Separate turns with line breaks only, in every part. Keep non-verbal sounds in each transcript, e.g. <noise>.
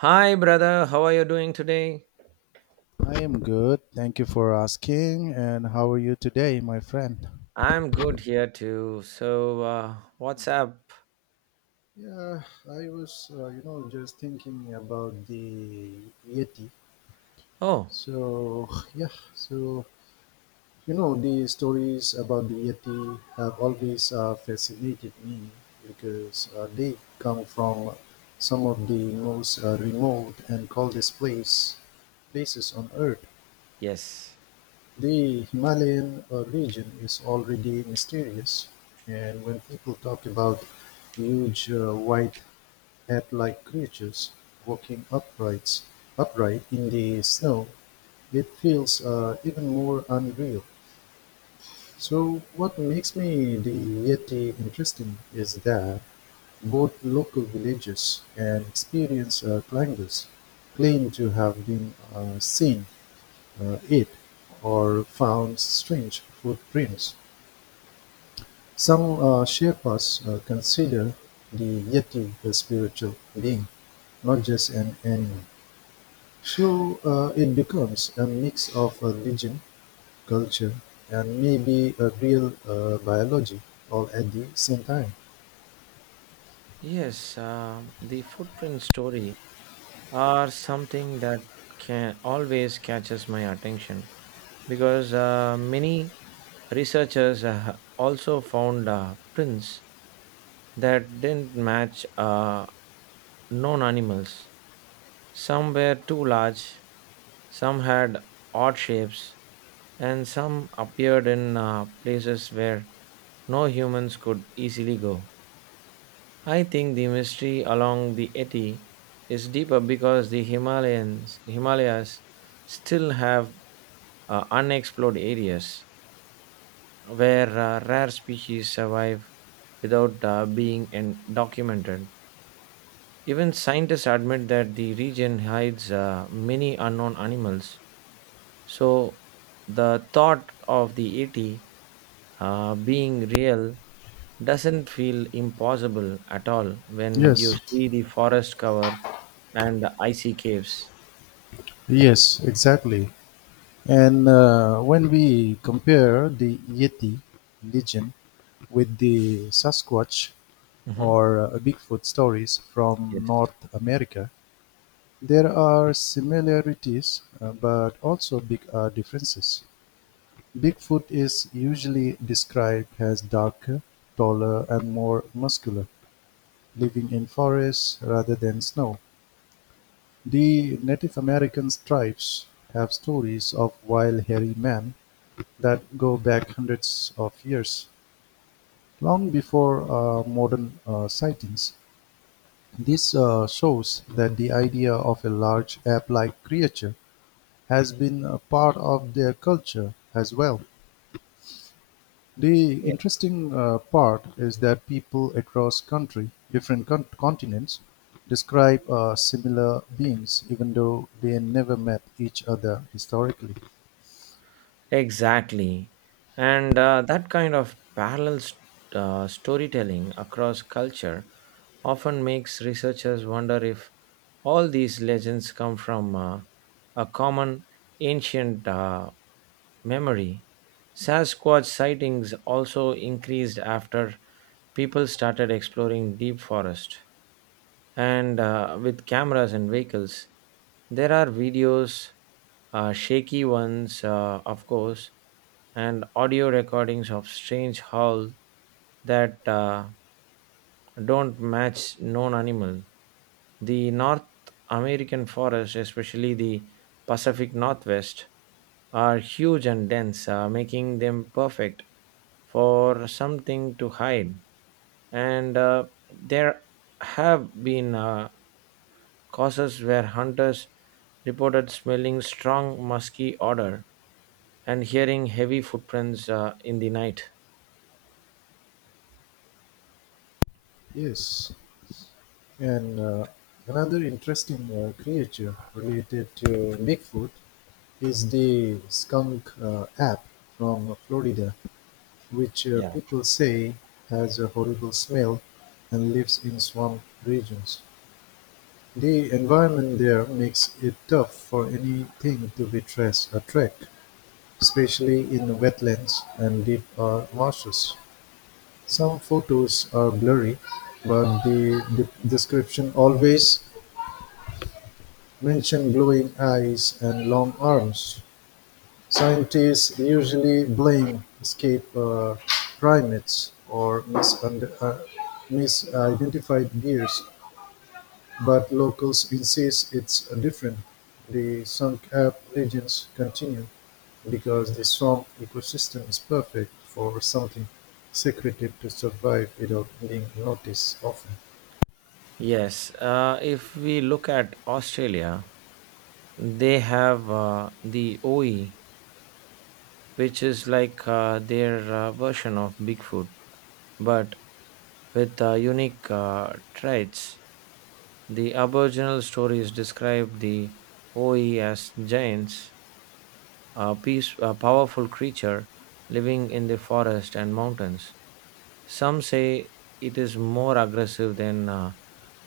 Hi, brother. How are you doing today?
I am good. Thank you for asking. And how are you today, my friend?
I'm good here too. So, what's up?
Yeah, I was, just thinking about the Yeti.
Oh,
So, yeah, so, the stories about the Yeti have always fascinated me because they come from some of the most remote and coldest places on Earth.
yes.
The Himalayan region is already mysterious, and when people talk about huge white head-like creatures walking upright in the snow, it feels even more unreal. So, what makes me the Yeti interesting is that both local villagers and experienced climbers claim to have been seen it or found strange footprints. Some Sherpas consider the Yeti a spiritual being, not just an animal. So it becomes a mix of a religion, culture, and maybe a real biology all at the same time.
Yes, the footprint story are something that can always catches my attention because many researchers also found prints that didn't match known animals. Some were too large, some had odd shapes, and some appeared in places where no humans could easily go. I think the mystery along the Eti is deeper because the Himalayas still have unexplored areas where rare species survive without documented. Even scientists admit that the region hides many unknown animals. So, the thought of the ET being real doesn't feel impossible at all when
Yes,
you see the forest cover and the icy caves.
yes, exactly. And when we compare the Yeti legend with the Sasquatch
Mhm.
or Bigfoot stories from
Yes.
North America, there are similarities, but also big differences. Bigfoot is usually described as darker, taller, and more muscular, living in forests rather than snow. The Native American tribes have stories of wild, hairy men that go back hundreds of years, long before modern sightings. This shows that the idea of a large ape like creature has been a part of their culture as well. The
Yeah.
interesting part is that people across country, different continents, describe similar beings, even though they never met each other historically.
Exactly. And that kind of storytelling across culture often makes researchers wonder if all these legends come from a common ancient memory. Sasquatch sightings also increased after people started exploring deep forest and with cameras and vehicles. There are videos, shaky ones, of course, and audio recordings of strange howl that don't match known animal. The North American forests, especially the Pacific Northwest, are huge and dense, making them perfect for something to hide. And there have been cases where hunters reported smelling strong musky odor and hearing heavy footprints in the night.
Yes, and another interesting creature related to Bigfoot is the skunk app from Florida, which people say has a horrible smell and lives in swamp regions. The environment there makes it tough for anything to be traced or tracked, especially in wetlands and deep marshes. Some photos are blurry, but the description always mention glowing eyes and long arms. Scientists usually blame escaped primates or misidentified deers, but locals insist it's different. The Songkhap legends continue because the swamp ecosystem is perfect for something secretive to survive without being noticed often.
Yes, if we look at Australia, they have the OE, which is like their version of Bigfoot, but with unique traits. The Aboriginal stories describe the OE as giants, a powerful creature living in the forest and mountains. Some say it is more aggressive than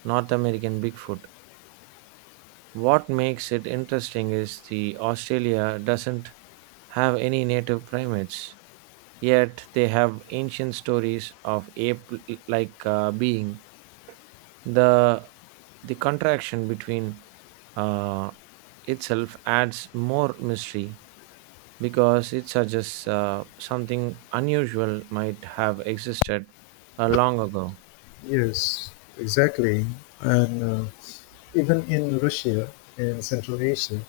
North American Bigfoot. What makes it interesting is the Australia doesn't have any native primates, yet they have ancient stories of ape like being. The the contraction between uh, itself adds more mystery because it suggests something unusual might have existed long ago.
Yes, exactly. And even in Russia and Central Asia,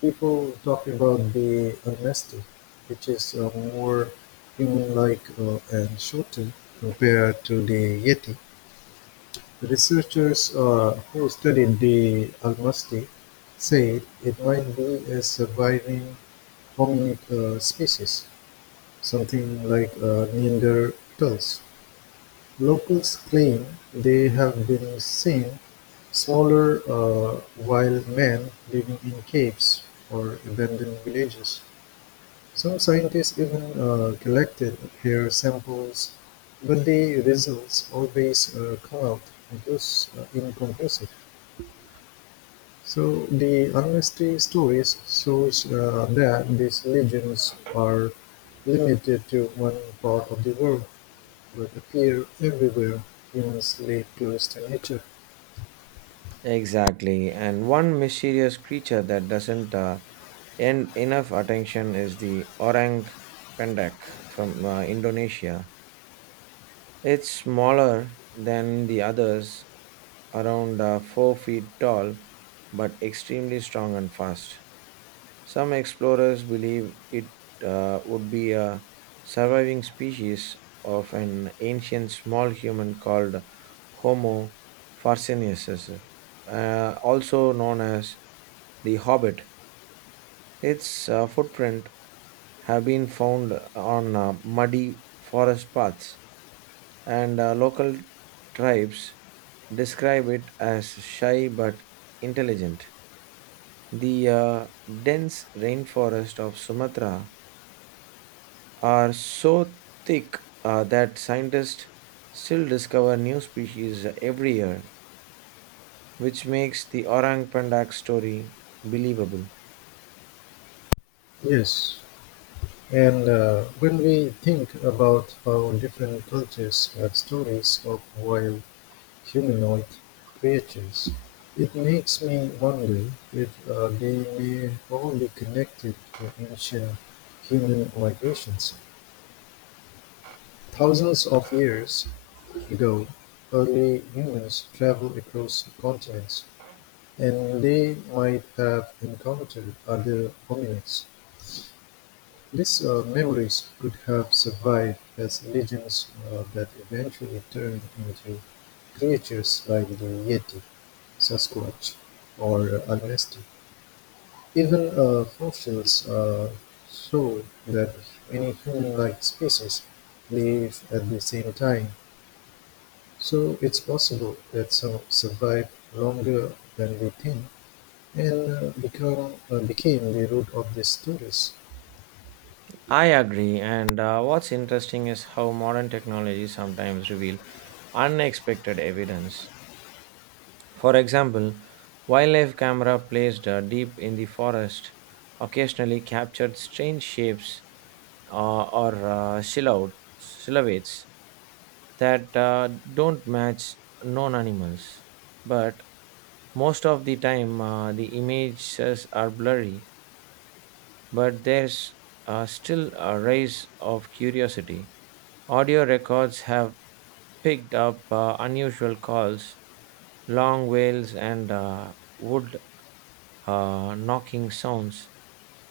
people talking about the honesty, which is more human-like and shorter compared to the Yeti. Researchers who studied the honesty said it might be a surviving hominid species, something like Neanderthals. Locals claim they have been seen smaller wild men living in caves or abandoned villages. Some scientists even collected hair samples, but the results always come out inconclusive. So the honesty stories shows that these legends are limited to one part of the world, but appear everywhere. Humans live close to nature.
Exactly. And one mysterious creature that doesn't end enough attention is the orang pendek from Indonesia. It's smaller than the others, around 4 feet tall, but extremely strong and fast. Some explorers believe it would be a surviving species of an ancient small human called Homo farcinensis, also known as the Hobbit. Its footprint have been found on muddy forest paths and local tribes describe it as shy but intelligent. The dense rainforest of Sumatra are so thick that scientists still discover new species every year, which makes the orang pandak story believable.
Yes, and when we think about how different cultures have stories of wild humanoid creatures, it makes me wonder if they may only connected to ancient human migrations. Thousands of years ago, early humans traveled across continents, and they might have encountered other hominids. These memories could have survived as legends that eventually turned into creatures like the Yeti, Sasquatch, or Agasti. Even fossils show that many human-like species live at the same time, so it's possible that some survived longer than we think and became the root of these stories.
I agree, and what's interesting is how modern technology sometimes reveal unexpected evidence. For example, wildlife camera placed deep in the forest occasionally captured strange shapes or silhouettes that don't match known animals. But most of the time, the images are blurry, but there's still a race of curiosity. Audio records have picked up unusual calls, long wails, and wood knocking sounds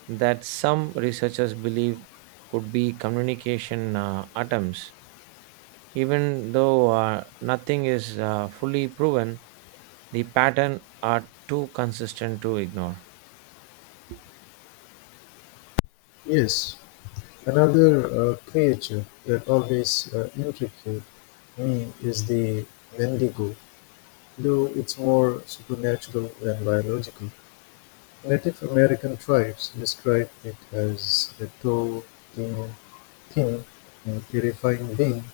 that some researchers believe could be communication attempts. Even though nothing is fully proven, the pattern are too consistent to ignore.
Yes, another creature that always intrigued me is the Wendigo, though it's more supernatural than biological. Native American tribes describe it as a tall, thin, thin and terrifying being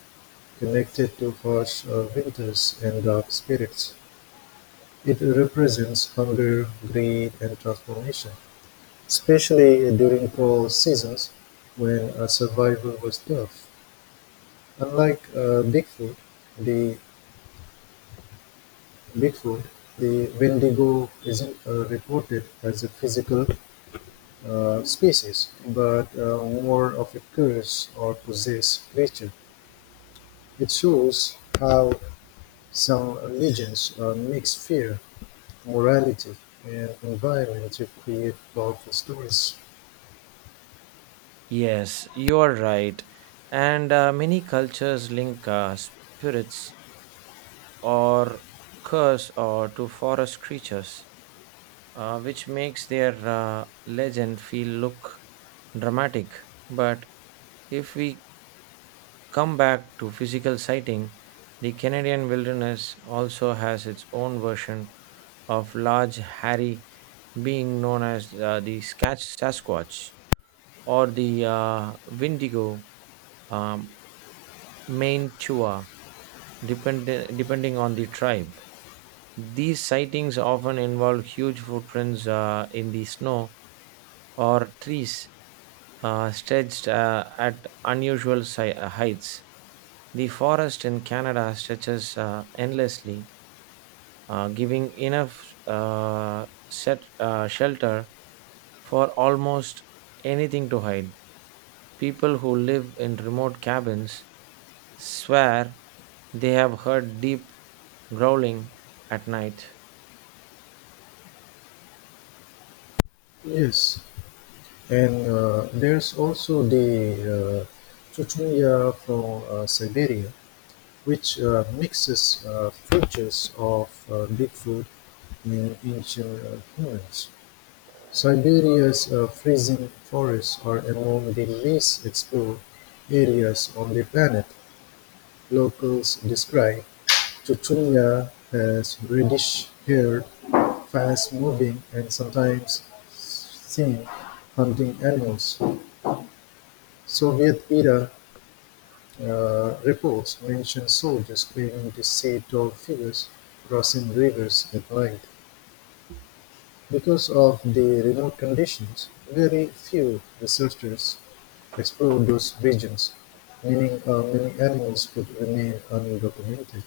connected to harsh winters and dark spirits. It represents hunger, greed, and transformation, especially during cold seasons when survival was tough. Unlike the Bigfoot, the Wendigo isn't reported as a physical species, but more of a curse or possessed creature. It shows how some religions mix fear, morality, and environment to create powerful stories.
Yes, you are right. And many cultures link spirits or curse or to forest creatures, which makes their legend feel look dramatic. But if we come back to physical sighting, the Canadian wilderness also has its own version of large hairy being known as the Sasquatch or the Windigo um, main Chua, depend, depending on the tribe. These sightings often involve huge footprints in the snow or trees stretched at unusual heights. The forest in Canada stretches endlessly, giving enough shelter for almost anything to hide. People who live in remote cabins swear they have heard deep growling at night.
Yes, and there's also the uh, Chuchunya from Siberia, which mixes features of Bigfoot and ancient humans. Siberia's freezing forests are among the least explored areas on the planet. Locals describe "Tutunya" as reddish-haired, fast-moving, and sometimes seen hunting animals. Soviet-era reports mention soldiers claiming to see tall figures crossing rivers at night. Because of the remote conditions, very few researchers explored those regions, meaning many animals would remain undocumented.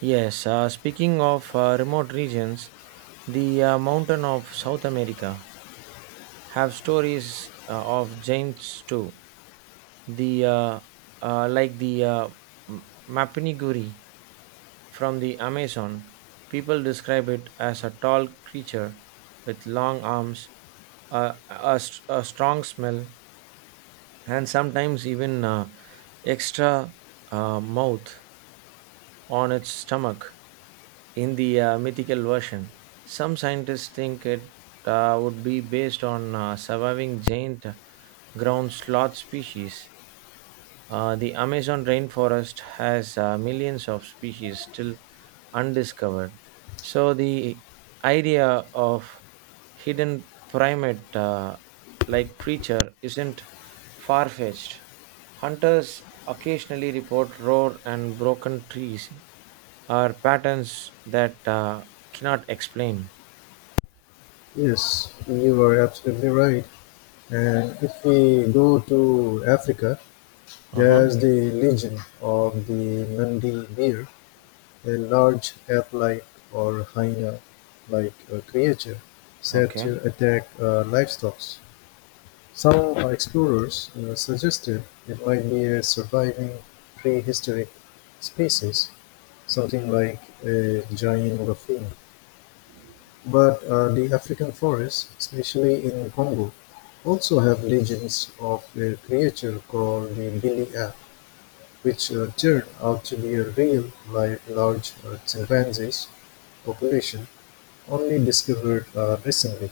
Yes, speaking of remote regions, the mountain of South America have stories of giants too. The like the M- Mapiniguri from the Amazon, people describe it as a tall creature with long arms, a strong smell, and sometimes even extra mouth on its stomach in the mythical version. Some scientists think it would be based on surviving giant ground sloth species. The Amazon rainforest has millions of species still undiscovered. So, the idea of hidden primate like creature isn't far fetched. Hunters occasionally report roar and broken trees are patterns that cannot explain.
Yes, you are absolutely right. And if we go to Africa,
Uh huh.
there's the legend of the Nandi bear, a large ape-like or hyena-like creature said
Okay.
to attack livestock. Some explorers suggested it might be a surviving prehistoric species, something like a giant raccoon. But the African forests, especially in Congo, also have legends of a creature called the Billy Ape, which turned out to be a real live large chimpanzee's population, only discovered recently.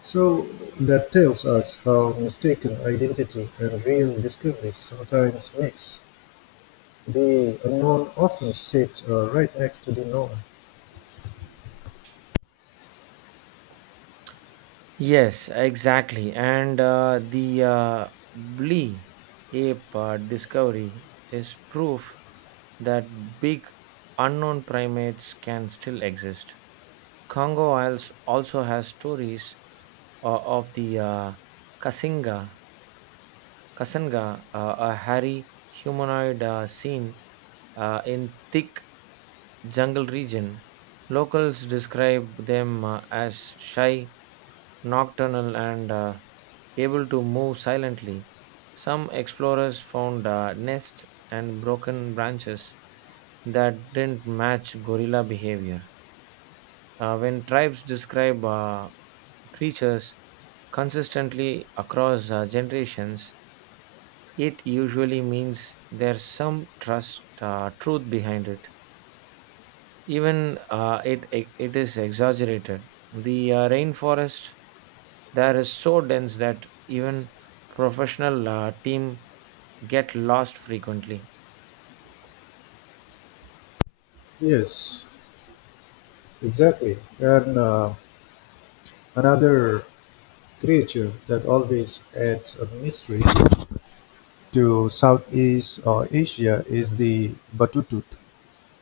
So that tells us how mistaken identity and real discoveries sometimes mix. The unknown often sits right next to the known.
Yes, exactly. And the Blee ape discovery is proof that big unknown primates can still exist. Congo Isles also has stories of the Kasinga, Kasanga, a hairy humanoid seen in thick jungle region. Locals describe them as shy, nocturnal, and able to move silently. Some explorers found nests and broken branches that didn't match gorilla behavior. When tribes describe creatures consistently across generations, it usually means there's some truth behind it, even it is exaggerated. The rainforest there is so dense that even professional team get lost frequently.
Yes, exactly. And another creature that always adds a mystery to Southeast Asia is the Batutut,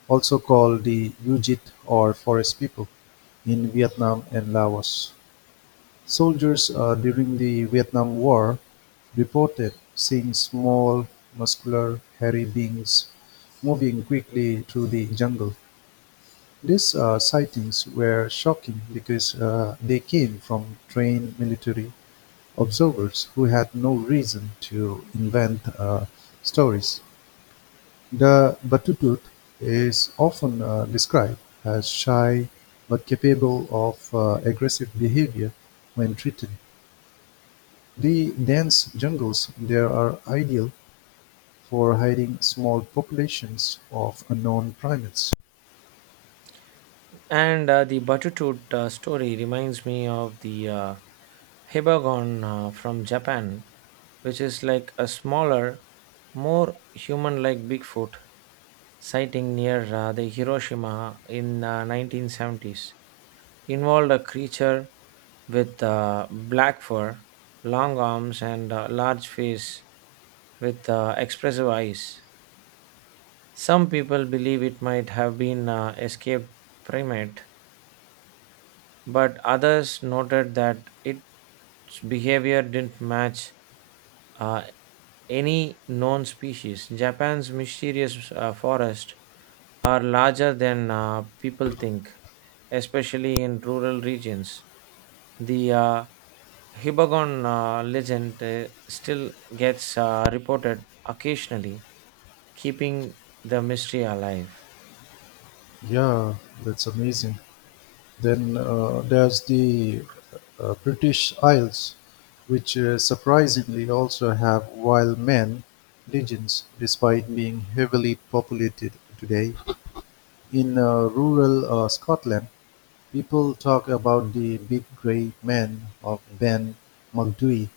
also called the Yujit or forest people in Vietnam and Laos. Soldiers during the Vietnam War reported seeing small, muscular, hairy beings moving quickly through the jungle. These sightings were shocking because they came from trained military observers who had no reason to invent stories. The Batutut is often described as shy but capable of aggressive behavior when treated. The dense jungles there are ideal for hiding small populations of unknown primates.
And the Batutut story reminds me of the Hibagon from Japan, which is like a smaller, more human like Bigfoot sighting near the Hiroshima in 1970s. Involved a creature with black fur, long arms, and a large face with expressive eyes. Some people believe it might have been an escaped primate, but others noted that its behavior didn't match uh, any known species. Japan's mysterious forests are larger than people think, especially in rural regions. The Hibagon legend still gets reported occasionally, keeping the mystery alive.
Yeah, that's amazing. Then there's the British Isles, which surprisingly also have wild men legends despite being heavily populated today. In rural Scotland, people talk about the big grey man of Ben Macdui,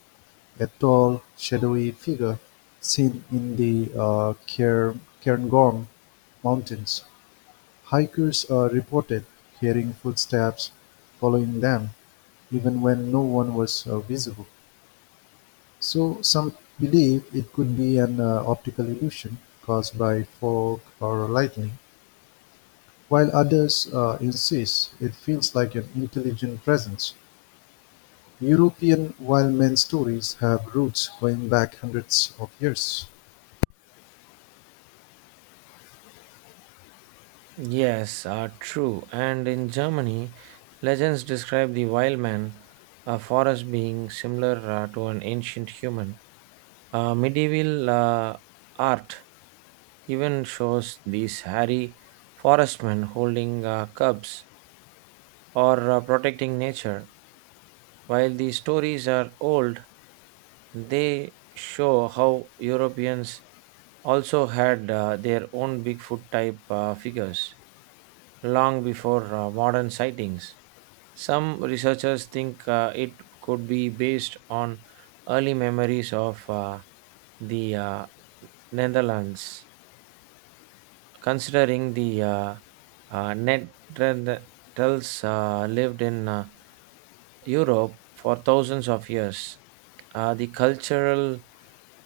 a tall, shadowy figure seen in the Cairngorm Mountains. Hikers are reported hearing footsteps following them, even when no one was visible. So some believe it could be an optical illusion caused by fog or lightning, while others insist it feels like an intelligent presence. European wild man stories have roots going back hundreds of years.
Yes, true. And in Germany, legends describe the wild man, a forest being similar to an ancient human. Medieval art even shows these hairy forestmen holding cubs or protecting nature. While these stories are old, they show how Europeans also had their own Bigfoot type figures long before modern sightings. Some researchers think it could be based on early memories of the Netherlands. Considering the Neanderthals lived in Europe for thousands of years, the cultural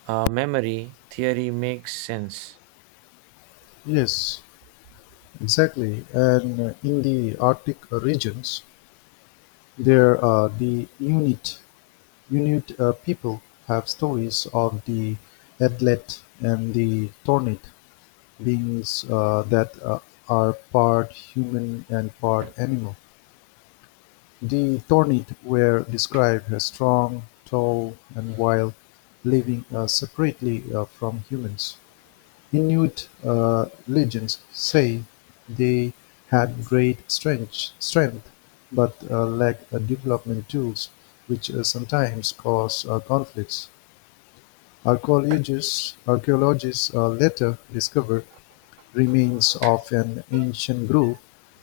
memory theory makes sense.
Yes, exactly. And in the Arctic regions, there are the Inuit. Inuit people have stories of the atlet and the tornit, beings that are part human and part animal. The tornit were described as strong, tall, and wild, living separately from humans. Inuit legends say they had great strength, but lacked development tools, which sometimes caused conflicts. Archaeologists later discovered remains of an ancient group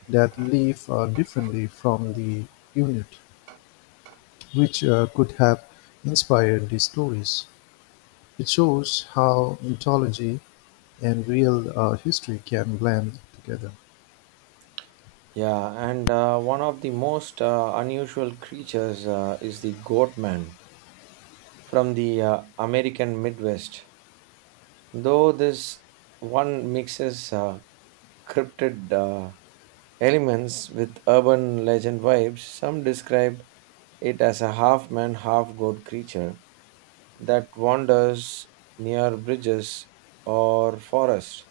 that lived differently from the Inuit, which could have inspired these stories. It shows how mythology and real history can blend together.
Yeah, and one of the most unusual creatures is the goat man from the American Midwest, though this one mixes cryptid elements with urban legend vibes. Some describe it as a half man, half goat creature that wanders near bridges or forests,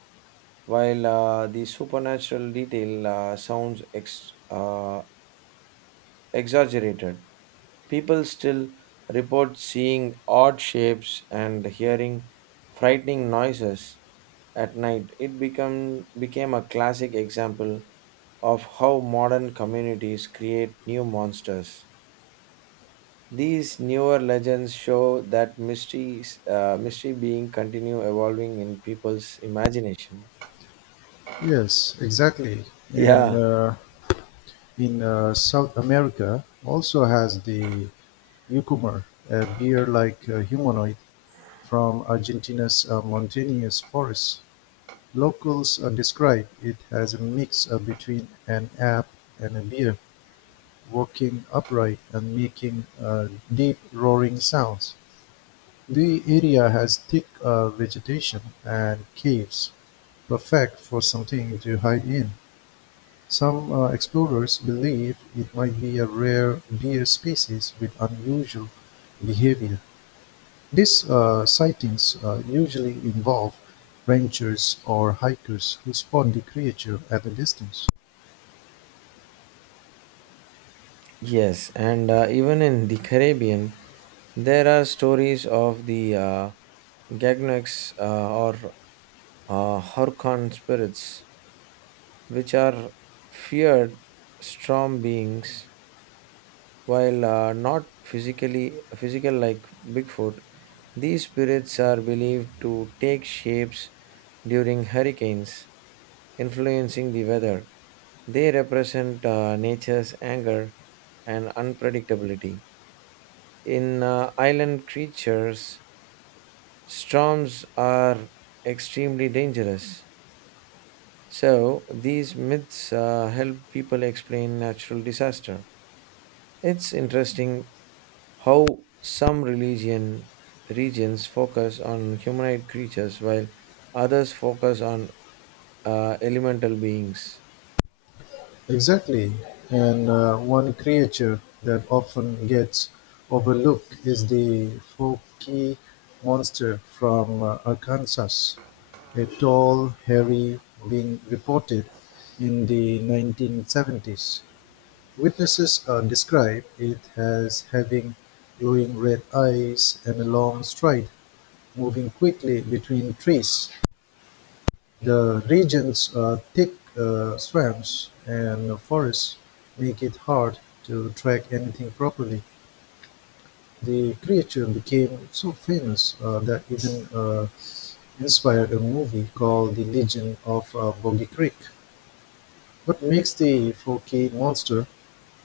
while the supernatural detail sounds exaggerated. People still report seeing odd shapes and hearing frightening noises at night. Became a classic example of how modern communities create new monsters. These newer legends show that mystery being continue evolving in people's imagination.
Yes, exactly. And
Yeah.
in South America, also has the Yucumar, a bear-like humanoid from Argentina's mountainous forests. Locals describe it as a mix between an ape and a bear, walking upright and making deep roaring sounds. The area has thick vegetation and caves, perfect for something to hide in. Some explorers believe it might be a rare deer species with unusual behavior. These sightings usually involve ranchers or hikers who spot the creature at a distance.
Yes, and even in the Caribbean, there are stories of the Gagnax or Horcon spirits, which are feared storm beings. While not physical like Bigfoot, these spirits are believed to take shapes during hurricanes, influencing the weather. They represent nature's anger and unpredictability. In island creatures, storms are extremely dangerous. So these myths help people explain natural disaster. It's interesting how some religion regions focus on humanoid creatures while others focus on elemental beings.
Exactly, and one creature that often gets overlooked is the Forky monster from Arkansas, a tall, hairy being reported in the 1970s. Witnesses describe it as having glowing red eyes and a long stride, moving quickly between trees. The region's thick swamps and forests make it hard to track anything properly. The creature became so famous that even inspired a movie called The Legend of Boggy Creek. What makes the Forky monster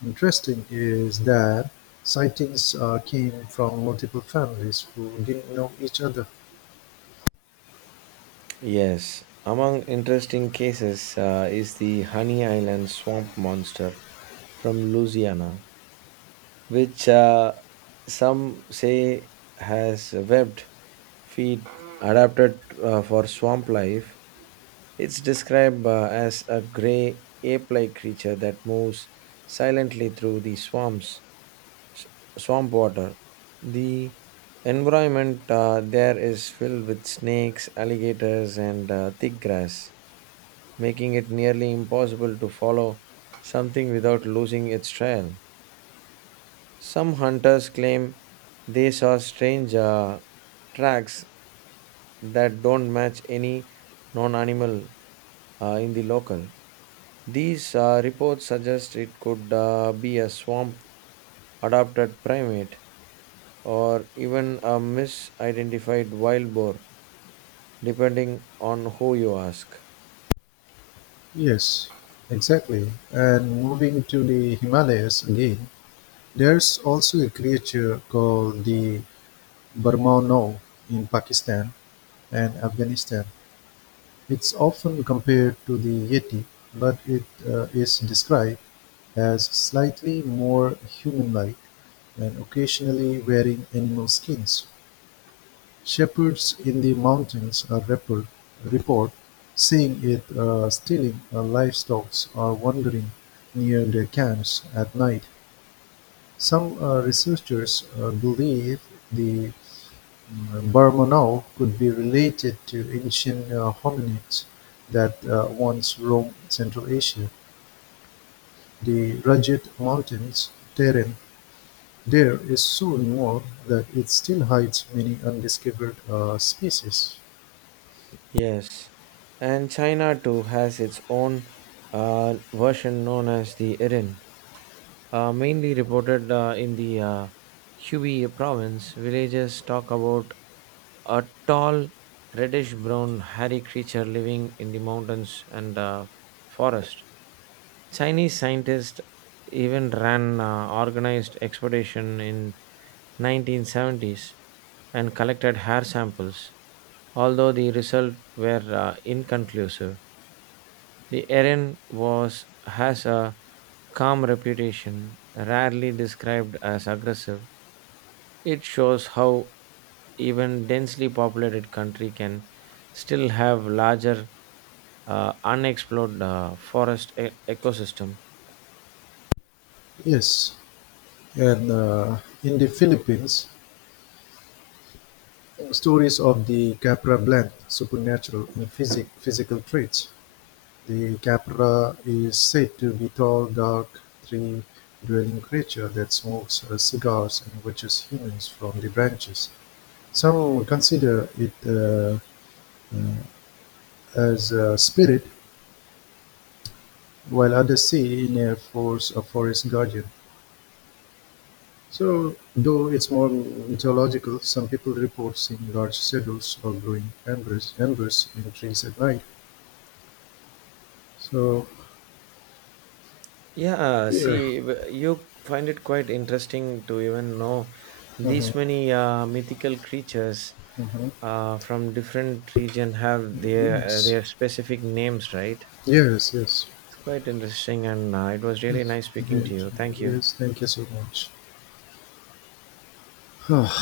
interesting is that sightings came from multiple families who didn't know each other.
Yes, among interesting cases is the Honey Island swamp monster from Louisiana, which some say has webbed feet adapted for swamp life. It's described as a gray ape like creature that moves silently through the s- swamp water. The environment there is filled with snakes, alligators, and thick grass, making it nearly impossible to follow something without losing its trail. Some hunters claim they saw strange tracks that don't match any non animal in the local. These reports suggest it could be a swamp adapted primate or even a misidentified wild boar, depending on who you ask.
Yes, exactly. And moving to the Himalayas again, there's also a creature called the Burmauno in Pakistan and Afghanistan. It's often compared to the Yeti, but it is described as slightly more human-like and occasionally wearing animal skins. Shepherds in the mountains are report seeing it stealing livestock or wandering near their camps at night. Some researchers believe the Bermonov could be related to ancient hominids that once roamed Central Asia: the rugged Mountains terrain there is so involved that it still hides many undiscovered species.
Yes, and China too has its own version known as the Erin, mainly reported in the Hubei province. Villagers talk about a tall, reddish brown, hairy creature living in the mountains and forest. Chinese scientists even ran organized expedition in 1970s and collected hair samples, although the results were inconclusive. The Erin was has a calm reputation, rarely described as aggressive. It shows how even densely populated country can still have larger unexplored ecosystem.
Yes, and in the Philippines, stories of the Capra blend supernatural and physical traits. The capra is said to be a tall, dark, tree-dwelling creature that smokes cigars and watches humans from the branches. Some consider it uh, as a spirit, while others see in it a forest guardian. So, though it's more mythological, some people report seeing large shadows or glowing embers in trees at night. So,
Yeah,
yeah.
see, you find it quite interesting to even know these
Uh-huh,
many mythical creatures
uh-huh.
from different region have
Yes.
their specific names, right?
Yes, yes.
It's quite interesting, and it was really
Yes,
nice speaking to
great.
you. Thank you.
Yes, thank you so much. <sighs>